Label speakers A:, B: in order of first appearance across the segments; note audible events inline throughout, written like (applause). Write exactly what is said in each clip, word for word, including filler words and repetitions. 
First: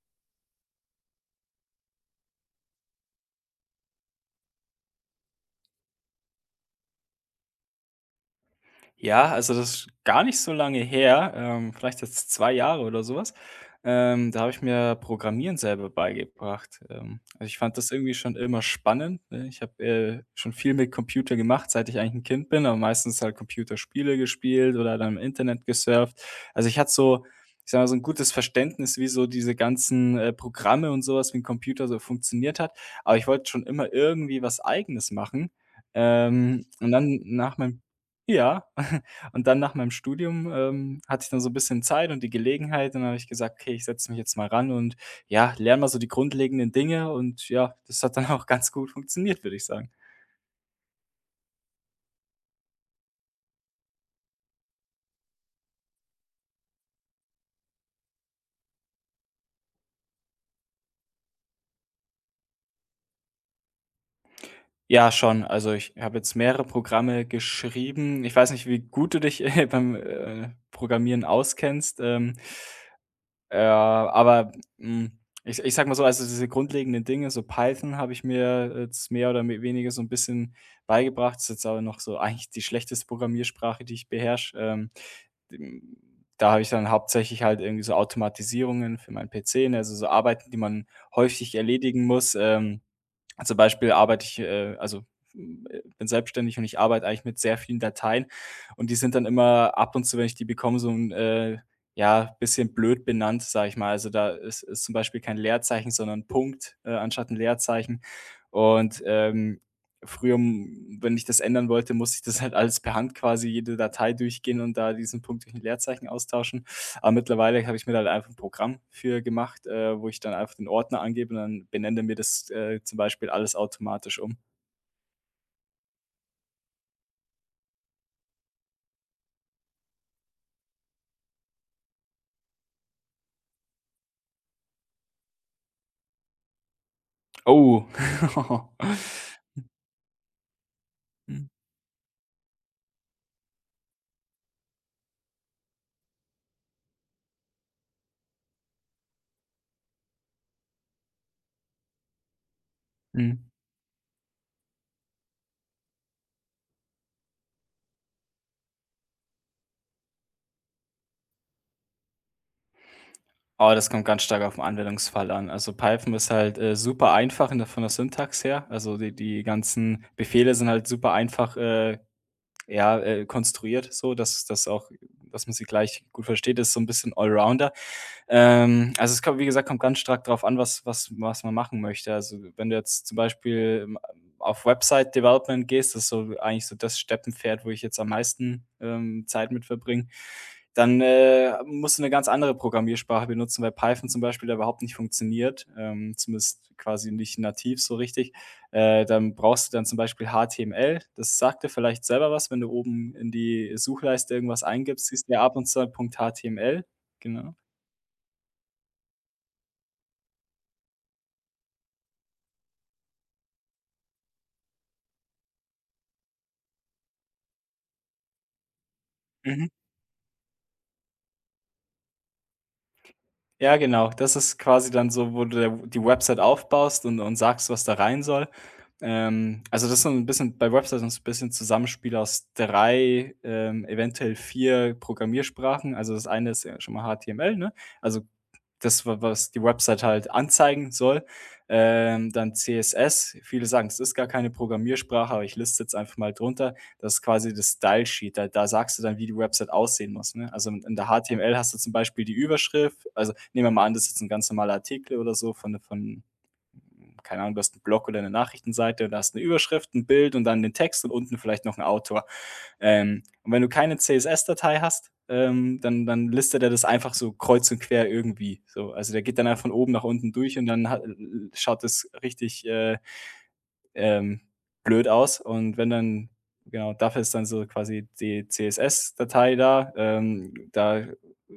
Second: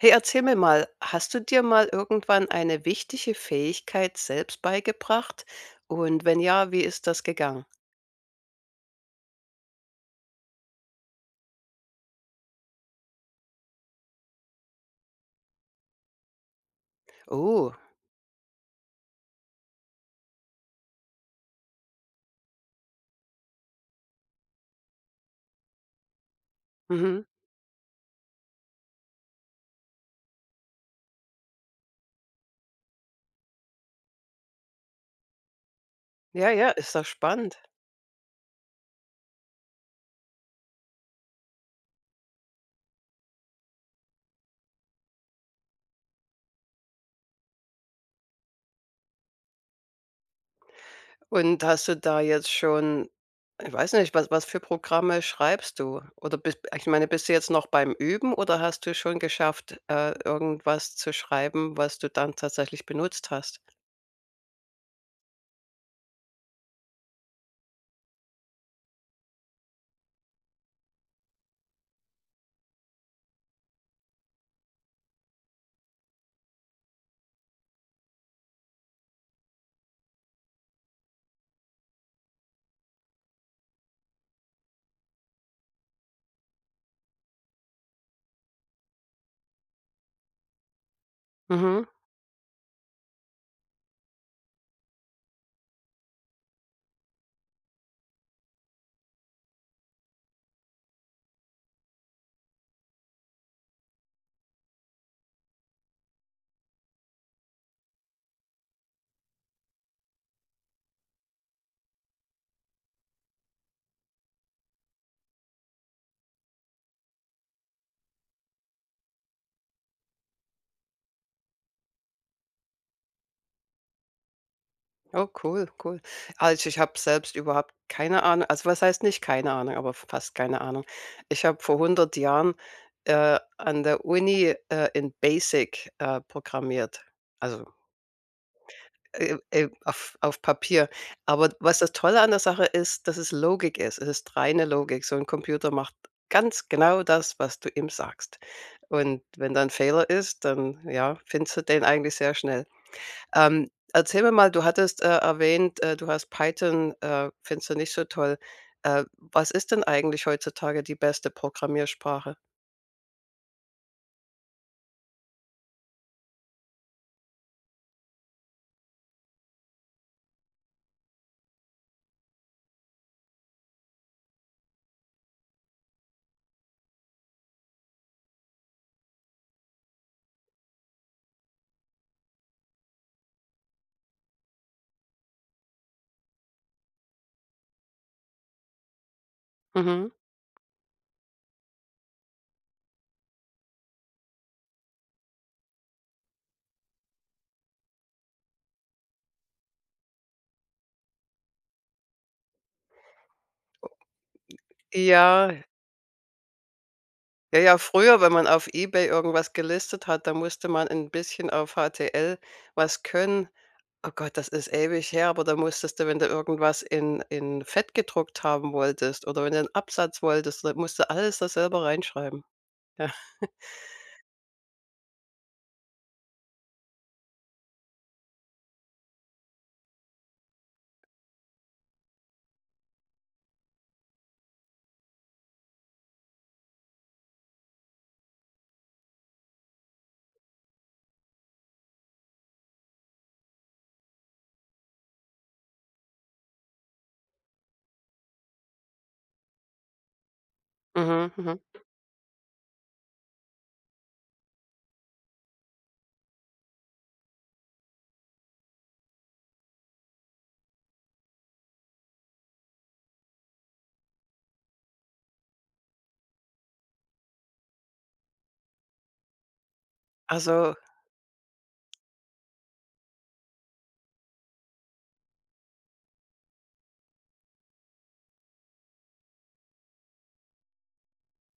A: Hey, erzähl mir mal, hast du dir mal irgendwann eine wichtige Fähigkeit selbst beigebracht? Und wenn ja, wie ist das gegangen?
B: Ja, also das ist gar nicht so lange her, ähm, vielleicht jetzt zwei Jahre oder sowas. Ähm, da habe ich mir Programmieren selber beigebracht. Ähm, also ich
A: Oh,
B: fand das irgendwie schon immer spannend, ne? Ich habe, äh, schon viel mit Computer gemacht, seit ich eigentlich ein Kind bin, aber meistens halt Computerspiele gespielt oder dann im Internet gesurft. Also ich hatte
A: mhm.
B: so, ich sag mal, so ein gutes Verständnis, wie so diese ganzen, äh, Programme und sowas was wie 'n Computer so funktioniert hat. Aber ich wollte schon immer irgendwie was Eigenes machen.
A: Ja,
B: Ähm,
A: ja,
B: und
A: ist doch
B: dann nach
A: spannend.
B: meinem ja, (laughs) und dann nach meinem Studium, ähm, hatte ich dann so ein bisschen Zeit und die Gelegenheit und dann habe ich gesagt: „Okay, ich setze mich jetzt mal ran und, ja, lerne mal so die grundlegenden Dinge.“ Und ja, das hat dann (laughs) auch ganz gut funktioniert, würde ich sagen.
A: Und hast du da jetzt schon, ich weiß nicht, was, was für Programme schreibst du? Oder bist, ich meine, bist du jetzt noch beim Üben oder hast du schon geschafft, äh, irgendwas zu schreiben, was du dann tatsächlich benutzt hast?
B: Ja, schon. Also, ich habe jetzt mehrere Programme geschrieben. Ich weiß nicht, wie gut du dich (laughs) beim, äh, Programmieren auskennst. Ähm Ja, aber, hm, ich ich sag mal so, also diese grundlegenden Dinge, so Python habe ich mir jetzt mehr oder me weniger so ein bisschen beigebracht. Ist jetzt aber noch so (laughs) eigentlich die schlechteste Programmiersprache, die ich beherrsche. Ähm, hm, da habe ich dann hauptsächlich halt irgendwie so Automatisierungen für meinen P C, ne, also so Arbeiten, die man häufig
A: Mhm.
B: erledigen muss, ähm zum Beispiel arbeite ich, äh also, äh, bin selbstständig und ich arbeite eigentlich mit sehr vielen Dateien und die sind dann immer ab und zu, wenn ich die bekomme, so ein äh, ja, bisschen blöd benannt, sage ich mal. Also, da ist ist zum Beispiel kein Leerzeichen, sondern 'n Punkt, äh, anstatt ein Leerzeichen. Und, ähm, früher, hm, wenn ich das ändern wollte, musste ich das halt alles per Hand quasi jede Datei durchgehen und da diesen Punkt durch ein Leerzeichen austauschen. Aber mittlerweile habe ich mir da halt einfach ein Programm für gemacht, äh, wo ich dann einfach den Ordner angebe und dann benenne mir das, äh, zum Beispiel alles automatisch um.
A: Oh, cool, cool. Also, ich habe selbst überhaupt keine Ahnung, also, was heißt nicht keine Ahnung, aber fast keine Ahnung. Ich habe vor hundert Jahren, äh, an der Uni, äh, in BASIC, äh, programmiert, also,
B: Oh. (laughs)
A: äh, äh, auf auf Papier.
B: Mhm,
A: Aber was das Tolle an der Sache ist, dass es Logik ist. Es ist reine Logik. So ein Computer macht ganz genau das, was du ihm sagst. Und wenn da 'n Fehler ist, dann, ja, findest du den eigentlich sehr schnell.
B: mhm.
A: Ähm, erzähl mir mal, du hattest, äh, erwähnt, äh, du hast Python, äh, findest du nicht so toll. Äh, was ist denn eigentlich heutzutage die beste Programmiersprache?
B: Aber das kommt ganz stark auf den Anwendungsfall an. Also, Python ist halt, äh, super einfach in der von der Syntax her. Also, die die ganzen Befehle sind halt super einfach, äh, ja, äh, konstruiert so, dass dass auch dass man sie gleich gut versteht. Das ist so ein bisschen Allrounder. Ähm, also, es kommt wie gesagt, kommt ganz stark darauf an, was was was man machen möchte. Also, wenn du jetzt zum Beispiel, ähm, auf Website Development gehst, das ist so eigentlich so das Steppenpferd, wo ich jetzt am meisten, ähm, Zeit mit verbringe,
A: Mhm.
B: dann, äh, musst du eine ganz andere Programmiersprache benutzen, weil Python zum Beispiel da überhaupt nicht funktioniert, ähm, zumindest quasi nicht nativ so richtig. Äh, dann brauchst du dann zum Beispiel H T M L. Das sagt dir vielleicht selber was, wenn du oben in die Suchleiste irgendwas eingibst, siehst du ja
A: Ja,
B: ab und zu .html, genau.
A: ja, ja, früher, wenn man auf eBay irgendwas gelistet hat, da musste man ein bisschen auf H T L was können. Oh Gott, das ist ewig her, aber da musstest du, wenn du irgendwas in in Fett gedruckt haben wolltest oder wenn du
B: Mhm.
A: einen Absatz wolltest, da musst du alles da selber reinschreiben. Ja.
B: Ja, genau. Das ist quasi dann so, wo du der die Website aufbaust und und sagst, was da rein soll. Ähm, also, das ist so 'n bisschen bei Websites ist 'n bisschen Zusammenspiel aus drei ähm, eventuell vier Programmiersprachen. Also, das eine ist ja schon mal H T M L, ne? Also, das, wa was die Website halt anzeigen soll. Ähm, dann C S S. Viele sagen, es ist gar keine Programmiersprache, aber ich liste jetzt einfach mal drunter. Das ist quasi das Style Sheet. Da da sagst du dann, wie die Website aussehen muss, ne? Also, in in der
A: Mhm,
B: H T M L
A: mhm.
B: hast du zum Beispiel die Überschrift. Also, nehmen wir mal an, das ist jetzt 'n ganz normaler Artikel oder so von 'ne von keine Ahnung, du hast 'n Blog oder eine Nachrichtenseite und da hast eine Überschrift, ein Bild und dann den Text und unten vielleicht noch 'n Autor. Ähm, und wenn du keine C S S-Datei hast, ähm, dann dann listet er das einfach so kreuz und quer irgendwie so. Also, der geht dann einfach von oben nach unten durch und
A: Also
B: dann ha schaut das richtig, äh ähm, blöd aus. Und wenn dann genau, dafür ist dann so quasi die C S S-Datei da. Ähm, da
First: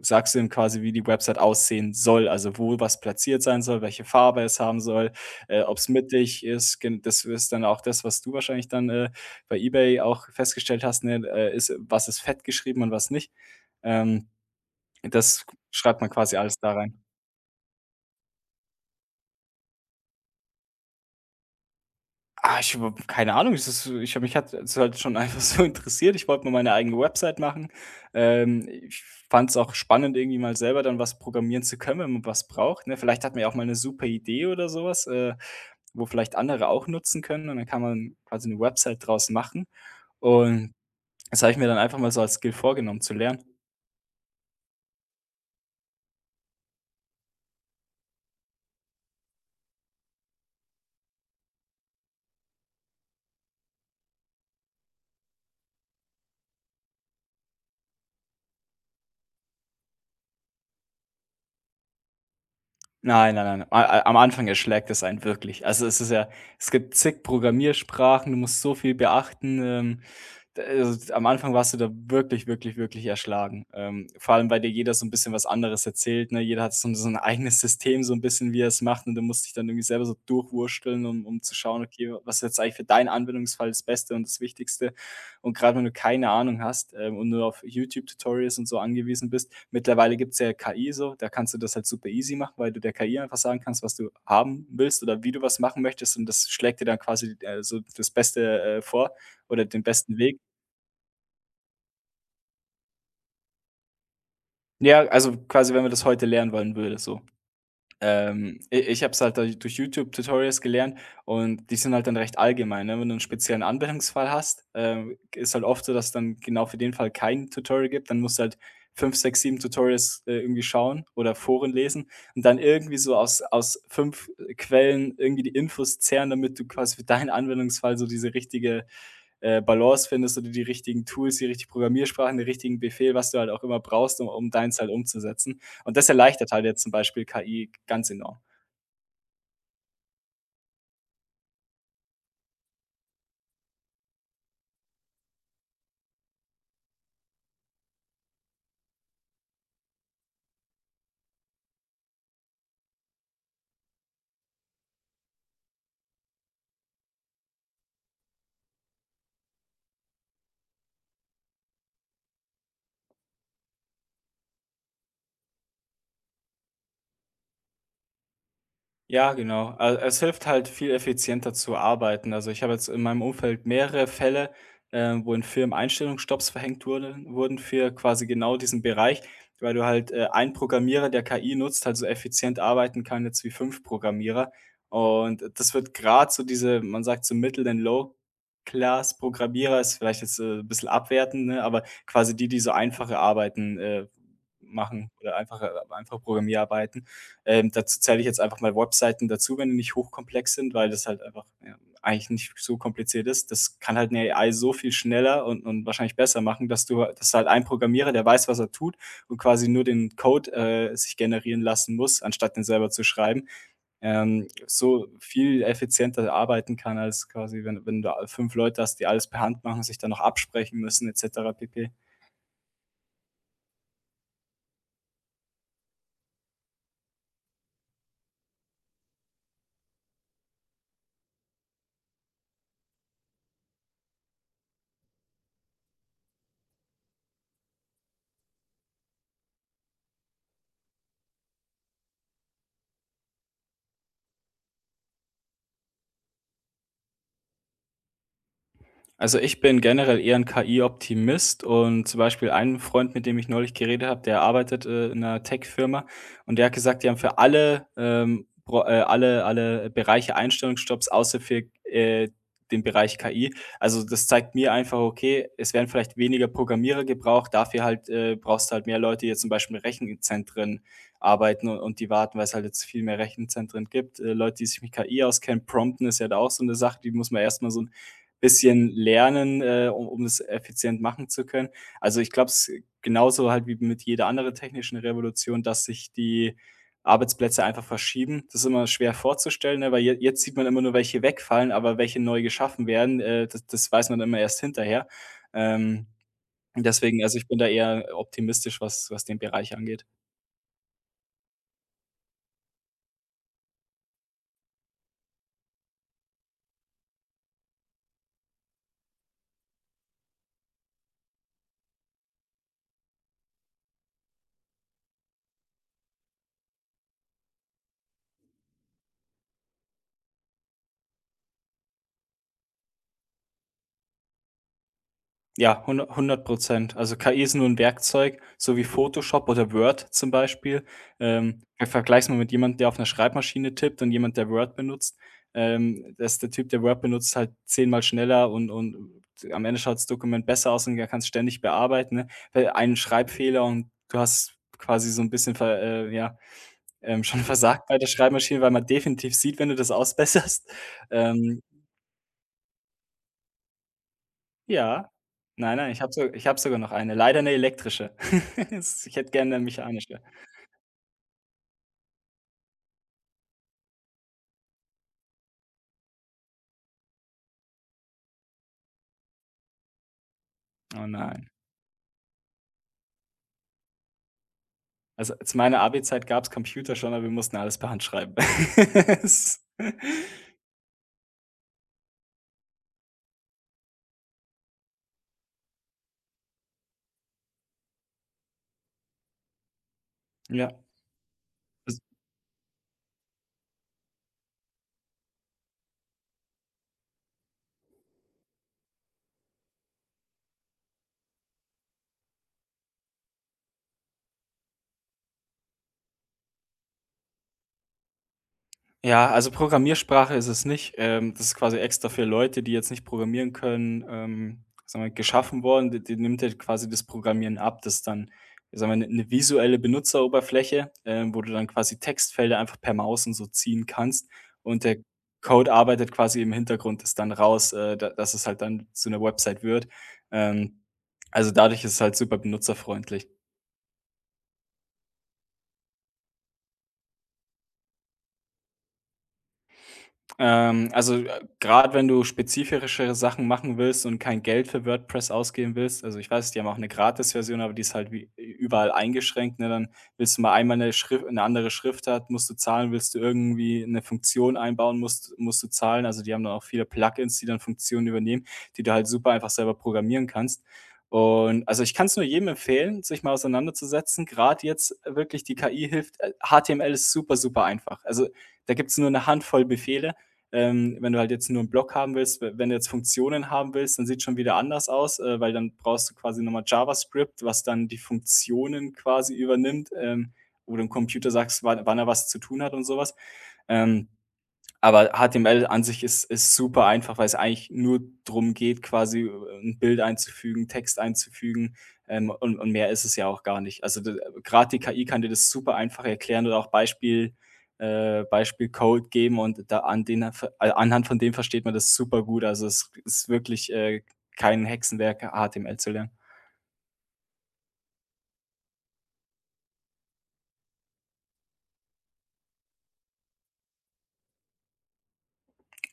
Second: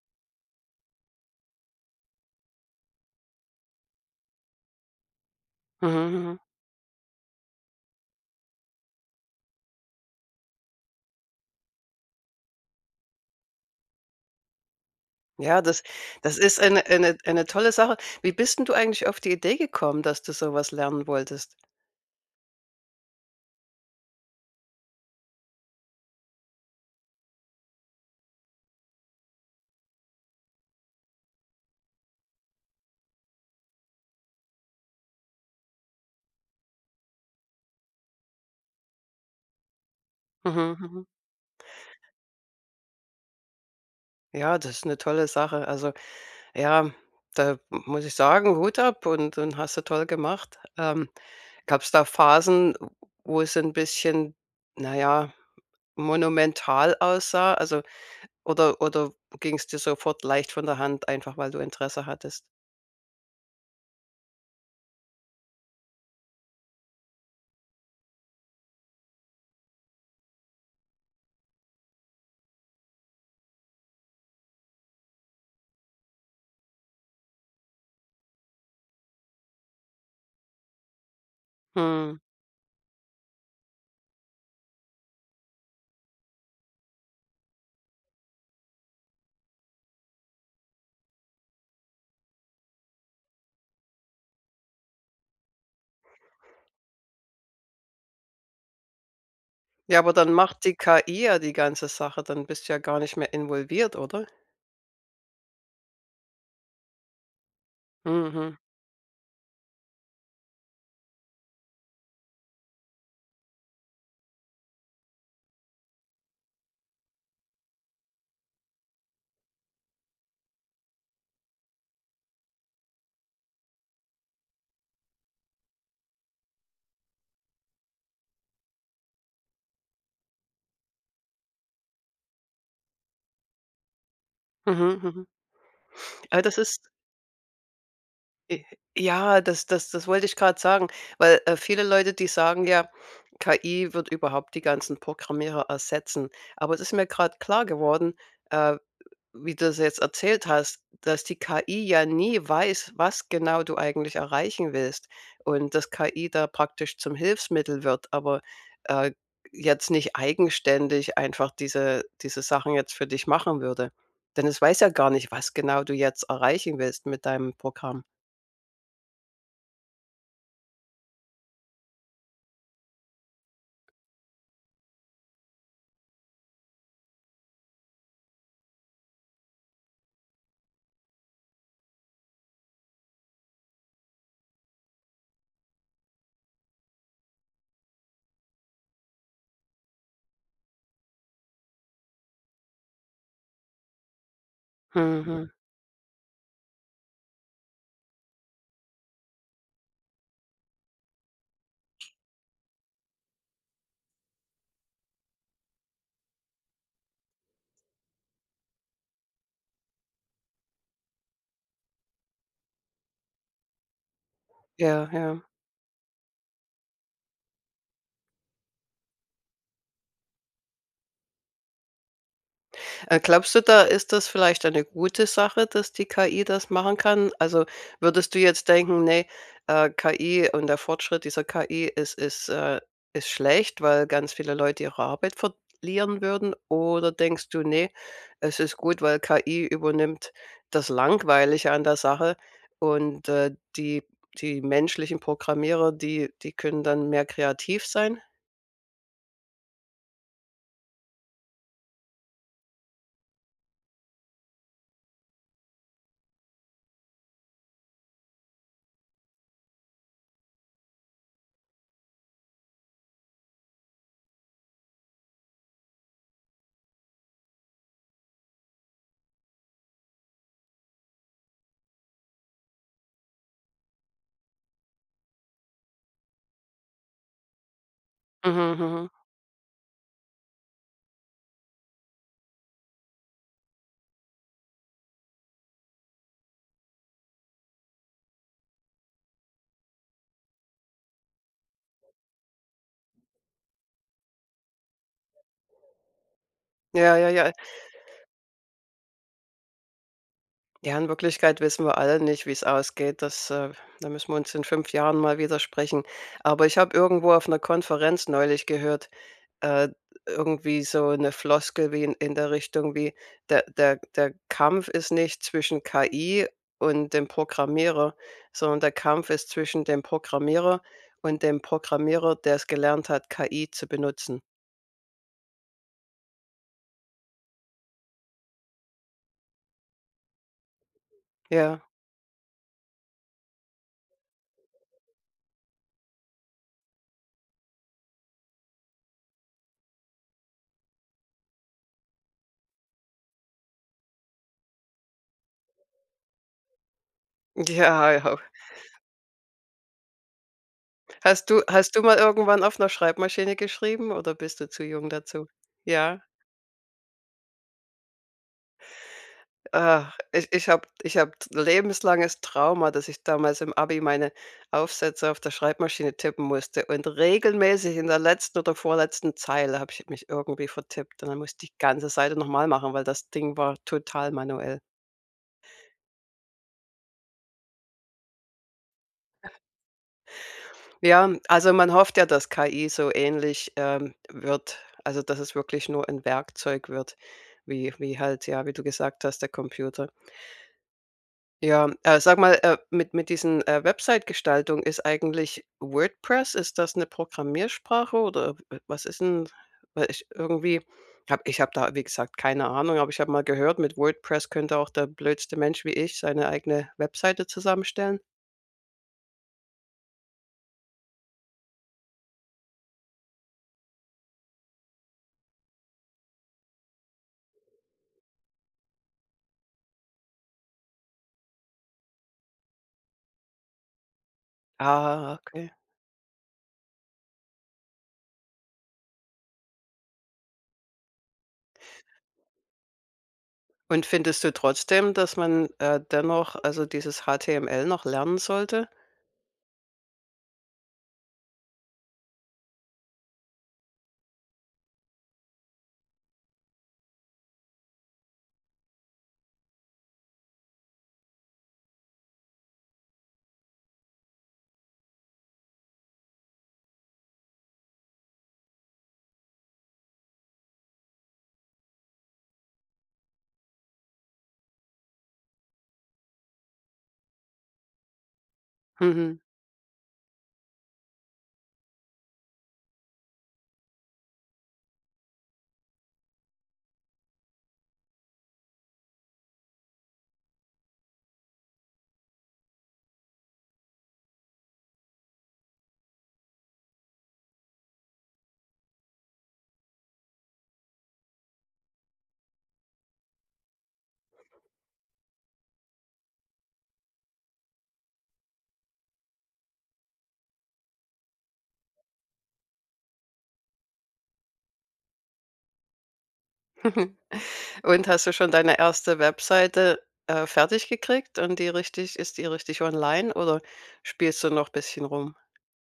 B: sagst du ihm quasi, wie die Website aussehen soll, also wo was platziert sein soll, welche Farbe es haben soll, äh, ob es
A: mhm, mhm.
B: mittig ist. Gen Das ist dann auch das, was du wahrscheinlich dann, äh, bei eBay auch festgestellt hast, ne, äh, ist was ist fett geschrieben und was nicht. Ähm, das
A: Ja, das
B: schreibt man quasi
A: das
B: alles
A: ist
B: da
A: eine
B: rein.
A: eine eine tolle Sache. Wie bist denn du eigentlich auf die Idee gekommen, dass du so was lernen wolltest?
B: Ah, ich habe keine Ahnung, das ist so, ich habe mich hat es halt schon einfach (laughs) so interessiert. Ich wollte mal meine eigene Website machen. Ähm, ich fand es auch spannend, irgendwie mal selber dann was programmieren zu können, wenn man was braucht, ne? Vielleicht hat man ja auch mal eine super Idee oder sowas, äh, wo vielleicht andere auch nutzen können und dann kann man quasi eine Website draus machen. Und
A: Mhm, mhm.
B: das habe ich mir dann einfach mal so als Skill vorgenommen zu lernen.
A: Ja, das ist eine tolle Sache. Also, ja, da muss ich sagen, Hut ab, und und hast du toll gemacht. Ähm, Gab es da Phasen, wo es ein bisschen, naja, monumental aussah? Also, oder oder ging es dir sofort leicht von der Hand, einfach weil du Interesse hattest?
B: Nein, nein, nein, a a am Anfang erschlägt es einen wirklich. Also, es ist ja es gibt zig Programmiersprachen, du musst so viel beachten, ähm, D also, am Anfang warst du da wirklich, wirklich, wirklich erschlagen. Ähm, vor allem, weil dir jeder so ein bisschen was anderes erzählt, ne? Jeder hat so 'n so 'n eigenes System, so ein bisschen, wie er es macht und du musst dich dann irgendwie selber so durchwursteln, um um zu schauen: „Okay,
A: Mhm.
B: was ist jetzt eigentlich für deinen Anwendungsfall das Beste und das Wichtigste?“ Und gerade wenn du keine Ahnung hast, ähm, und nur auf YouTube-Tutorials und so angewiesen bist mittlerweile gibt's ja K I so, da kannst du das halt super easy machen, weil du der K I einfach sagen kannst, was du haben willst oder wie du was machen möchtest und das schlägt dir dann quasi, äh, so das Beste, äh, vor oder den
A: Ja, aber
B: besten
A: dann
B: Weg.
A: macht die K I ja die ganze Sache, dann bist du ja gar nicht mehr involviert, oder?
B: Ja, also quasi, wenn man das heute lernen wollen würde, so.
A: Mhm.
B: Ähm, i ich habe es halt durch durch YouTube-Tutorials gelernt und die sind halt dann recht allgemein, ne? Wenn du einen speziellen Anwendungsfall hast, ähm, ist halt oft so, dass dann genau für den Fall kein Tutorial gibt. Dann musst du halt fünf, sechs, sieben Tutorials, äh, irgendwie schauen oder Foren lesen und dann irgendwie so aus aus fünf Quellen irgendwie die Infos zehren, damit du quasi für deinen Anwendungsfall so diese richtige, äh, Balance findest oder die richtigen Tools, die richtige Programmiersprachen, den richtigen Befehl, was du halt auch immer brauchst, um um deins halt
A: Mhm, mhm.
B: umzusetzen. Und das
A: Aber
B: erleichtert
A: das
B: halt jetzt
A: ist,
B: zum Beispiel K I ganz enorm.
A: äh, ja, das das das wollte ich gerade sagen, weil, äh, viele Leute, die sagen ja, K I wird überhaupt die ganzen Programmierer ersetzen. Aber es ist mir gerade klar geworden, äh wie du das jetzt erzählt hast, dass die K I ja nie weiß, was genau du eigentlich erreichen willst, und dass K I da praktisch zum Hilfsmittel wird, aber äh, jetzt nicht eigenständig einfach diese, diese Sachen jetzt für dich machen würde. Denn es weiß ja gar nicht, was genau du jetzt erreichen willst mit deinem Programm.
B: Ja, genau. Also, es hilft halt, viel effizienter zu arbeiten. Also, ich habe jetzt in meinem Umfeld mehrere Fälle, äh, wo in Firmen Einstellungsstopps verhängt wurden wurden für quasi genau diesen Bereich, weil du halt, äh, ein Programmierer, der K I nutzt, halt so effizient arbeiten kann jetzt wie fünf Programmierer. Und das wird gerade so diese man sagt so Middle and Low Class Programmierer ist vielleicht jetzt, äh, ein bisschen abwertend, ne, aber quasi die, die so einfache Arbeiten, äh, machen oder
A: Mhm.
B: einfache einfache Programmierarbeiten. Ähm, dazu zähle ich jetzt einfach mal Webseiten dazu, wenn die nicht hochkomplex sind, weil das halt einfach, ja, eigentlich nicht so kompliziert ist. Das kann halt 'ne A I so viel schneller und und wahrscheinlich besser machen, dass du dass halt ein Programmierer, der weiß, was er tut und quasi nur den Code, äh, sich generieren lassen muss, anstatt den selber zu schreiben, ähm, so
A: Ja, ja.
B: viel effizienter arbeiten kann als quasi, wenn wenn du fünf Leute hast, die alles per Hand machen, sich dann noch absprechen müssen et cetera pp.
A: Äh, glaubst du, da ist das vielleicht eine gute Sache, dass die K I das machen kann? Also, würdest du jetzt denken: „Nee, äh, K I und der Fortschritt dieser K I ist ist, äh ist schlecht, weil ganz viele Leute ihre Arbeit verlieren würden“, oder denkst du: „Nee, es ist gut, weil K I übernimmt das Langweilige an der Sache und, äh, die die menschlichen Programmierer, die die können dann mehr kreativ sein“?
B: Also, ich bin generell eher 'n K I-Optimist und zum Beispiel ein Freund, mit dem ich neulich geredet habe, der arbeitet, äh, in einer Tech-Firma und der hat gesagt, die haben für alle, ähm, bro äh, alle alle Bereiche Einstellungsstopps außer für, äh, den Bereich K I. Also, das zeigt mir einfach, okay, es werden vielleicht weniger Programmierer gebraucht, dafür halt, äh, brauchst du halt mehr Leute, die jetzt zum Beispiel in Rechenzentren arbeiten u und die warten, weil es halt jetzt viel mehr Rechenzentren gibt. Äh, Leute, die sich mit K I auskennen, Prompten ist ja da auch so eine Sache, die muss man erstmal so
A: Mhm,
B: bisschen
A: mhm.
B: lernen, äh, um um es effizient machen zu können. Also, ich glaube es genauso halt wie mit jeder anderen technischen Revolution, dass sich die Arbeitsplätze einfach verschieben. Das ist immer schwer vorzustellen, ne, weil je jetzt sieht man immer nur, welche wegfallen, aber welche neu geschaffen werden, äh, das das weiß man immer erst hinterher. Ähm,
A: Ja,
B: deswegen
A: ja,
B: also, ich
A: ja.
B: bin da eher optimistisch, was was den Bereich angeht.
A: Ja, in Wirklichkeit wissen wir alle nicht, wie's ausgeht. Das, äh da müssen wir uns in fünf Jahren mal wieder sprechen. Aber ich habe irgendwo auf 'ner Konferenz neulich gehört. Äh, irgendwie so eine Floskel wie in in der Richtung wie: „Der der der Kampf ist nicht zwischen K I und dem Programmierer, sondern der Kampf ist zwischen dem Programmierer und dem Programmierer, der es gelernt hat, K I zu benutzen.“
B: Ja, hundert Prozent. Also, K I ist nur ein Werkzeug, so wie Photoshop oder Word zum Beispiel. Ähm,
A: Ja.
B: ich
A: (laughs)
B: vergleiche mal mit jemand, der auf einer Schreibmaschine tippt und jemand, der Word benutzt. Ähm, dass der Typ, der Word benutzt, halt zehnmal schneller und und am Ende schaut das Dokument besser aus, und er kann es ständig bearbeiten, ne? Weil ein Schreibfehler und du hast quasi so ein bisschen ver äh, ja, ähm, schon (laughs) versagt bei der
A: Ja, ja.
B: Schreibmaschine, weil man definitiv sieht, wenn du das ausbesserst.
A: Hast
B: Ähm
A: du hast du mal irgendwann auf einer Schreibmaschine geschrieben, oder bist du zu
B: Ja.
A: jung dazu?
B: Nein, nein, ich habe
A: Ja.
B: so ich habe sogar noch eine, leider 'ne elektrische. (laughs) S Ich hätte gern 'ne
A: Ach,
B: mechanische.
A: ich ich habe ich habe lebenslanges Trauma, dass ich damals im Abi meine Aufsätze auf der Schreibmaschine tippen musste und regelmäßig in der letzten oder vorletzten Zeile habe ich mich irgendwie
B: Oh
A: vertippt und dann
B: nein.
A: musste ich die ganze Seite nochmal machen, weil das Ding war total manuell.
B: Also, zu meiner Abi-Zeit gab's Computer schon, aber wir mussten alles per Hand schreiben. (laughs) S
A: Ja, also man hofft ja, dass K I so ähnlich, ähm, wird, also dass es wirklich nur ein Werkzeug wird, wie wie halt, ja, wie du gesagt hast, der Computer.
B: Ja.
A: Ja, äh, sag mal, äh, mit mit diesen, äh, Website-Gestaltung, ist eigentlich WordPress, ist das eine Programmiersprache oder w- was ist denn, weil ich irgendwie habe ich habe da, wie gesagt, keine Ahnung, aber ich habe mal gehört, mit WordPress könnte auch der blödste Mensch wie ich seine eigene Webseite zusammenstellen.
B: Ja, also Programmiersprache ist es nicht. Ähm, das ist quasi extra für Leute, die jetzt nicht programmieren können, ähm, sagen wir, geschaffen worden. Die, die nimmt ja quasi das Programmieren ab. Das ist dann, sagen wir, eine visuelle Benutzeroberfläche, ähm, wo du dann quasi Textfelder einfach per Maus und so ziehen kannst. Und der
A: Ah, okay.
B: Code arbeitet quasi im Hintergrund das dann raus, äh, da, dass es halt dann zu einer Website wird. Ähm, also dadurch ist es halt super benutzerfreundlich.
A: Und findest du trotzdem, dass man, äh, dennoch also dieses H T M L noch lernen sollte?
B: Ähm, also, gerade wenn du spezifischere Sachen machen willst und kein Geld für WordPress ausgeben willst. Also, ich weiß, die haben auch eine Gratis-Version, aber die ist halt wie äh, überall eingeschränkt, ne? Dann willst du mal einmal eine Schrif 'ne andere Schriftart, musst du zahlen, willst du irgendwie eine Funktion einbauen, musst musst du zahlen. Also, die haben dann auch viele Plugins, die dann Funktionen übernehmen, die du halt super einfach selber programmieren kannst. Und, also, ich kann es nur jedem empfehlen, sich mal auseinanderzusetzen. Gerade jetzt äh, wirklich die K I hilft. äh, H T M L ist super, super einfach. Also, da gibt es nur eine
A: Mhm.
B: Handvoll Befehle. Ähm, wenn du halt jetzt nur einen Block haben willst, we wenn du jetzt Funktionen haben willst, dann sieht schon wieder anders aus, äh, weil dann brauchst du quasi nochmal JavaScript, was dann die Funktionen quasi übernimmt, ähm, wo du dem Computer sagst, wann wann er was zu tun hat und sowas. Ähm aber H T M L an sich ist ist super einfach, weil es eigentlich nur darum geht, quasi, äh, 'n Bild einzufügen, Text einzufügen, ähm, und und mehr ist es ja auch gar nicht. Also, gerade grad die K I kann dir das super einfach erklären oder auch Beispiel äh, Beispielcode geben, und da an den ver äh, anhand von dem versteht man das super gut. Also, es ist wirklich, äh, kein Hexenwerk, H T M L zu lernen.
A: (laughs) Und hast du schon deine erste Webseite, äh, fertig gekriegt und die richtig ist, die richtig online, oder spielst du noch ein bisschen rum?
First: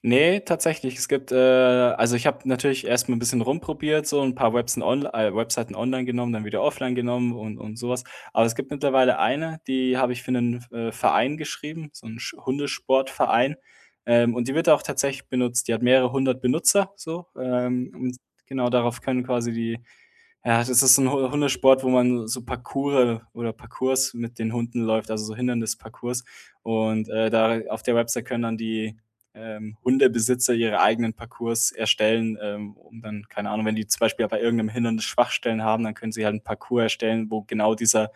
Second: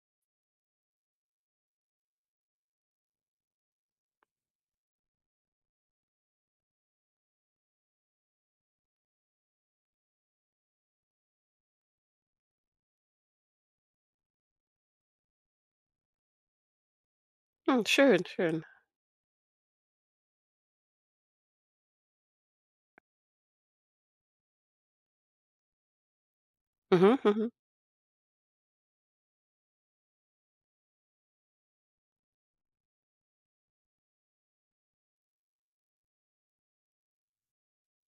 B: Nee, tatsächlich. Es gibt äh, also ich habe natürlich erst mal 'n bisschen rumprobiert, so ein paar Websen onl äh, Webseiten online genommen, dann wieder offline genommen und und sowas. Aber es gibt mittlerweile eine, die habe ich für einen äh, Verein geschrieben, so einen Sch Hundesportverein, ähm, und die wird auch tatsächlich benutzt. Die hat mehrere hundert Benutzer so,
A: Hm,
B: ähm, und
A: schön, schön.
B: genau darauf können quasi die ja, das ist so 'n Hu Hundesport, wo man so Parcours oder Parcours mit den Hunden läuft, also so Hindernisparcours. Und,
A: Mhm,
B: äh,
A: mhm.
B: da auf der Website können dann die ähm, Hundebesitzer ihre eigenen Parcours erstellen, ähm, um dann, keine Ahnung, wenn die zum Beispiel bei irgendeinem Hindernis Schwachstellen haben, dann können sie halt einen Parcours erstellen, wo genau dieser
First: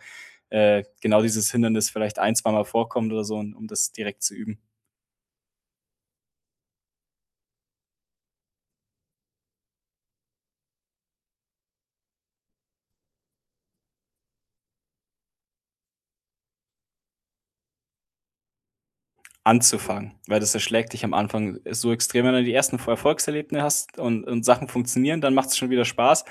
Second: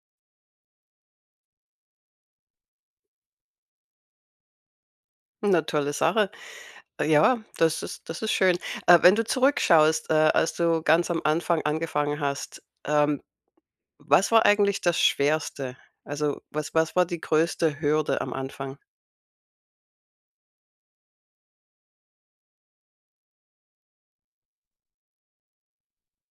B: äh, genau dieses Hindernis vielleicht ein zweimal vorkommt oder so, und um das direkt zu üben.
A: Na, tolle Sache. Äh, Ja, das ist, das ist schön. Äh, wenn du zurückschaust, äh, als du ganz am Anfang angefangen hast, ähm, was war eigentlich das Schwerste? Also, was was war die größte Hürde am Anfang?
B: Anzufangen, weil das erschlägt dich am Anfang so extrem. Wenn du die ersten Erfolgserlebnisse hast und und Sachen funktionieren, dann macht es schon wieder Spaß.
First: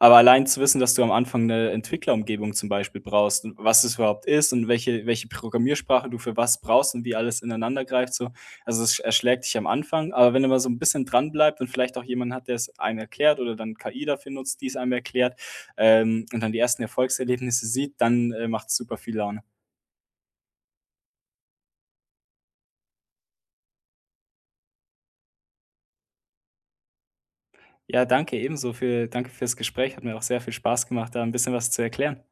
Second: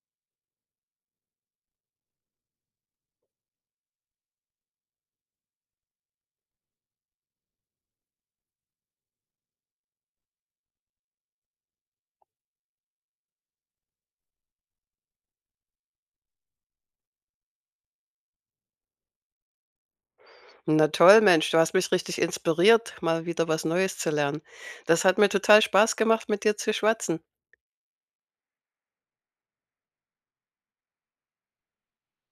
B: Aber allein zu wissen, dass du am Anfang eine Entwicklerumgebung zum Beispiel brauchst und was es überhaupt ist und welche welche Programmiersprache du für was brauchst und wie alles ineinander greift so. Also, es erschlägt dich am Anfang, aber wenn du mal so ein bisschen dran bleibst und vielleicht auch jemanden hat, der es einem erklärt oder dann K I dafür nutzt, die es einem erklärt, ähm, und dann die ersten Erfolgserlebnisse sieht, dann, äh, macht es super viel Laune.
A: Na toll, Mensch, du hast mich richtig inspiriert, mal wieder was Neues zu lernen. Das hat mir total Spaß gemacht, mit dir zu schwatzen.
B: Ja, danke ebenso für danke fürs Gespräch. Hat mir auch sehr viel Spaß gemacht, da ein bisschen was zu erklären.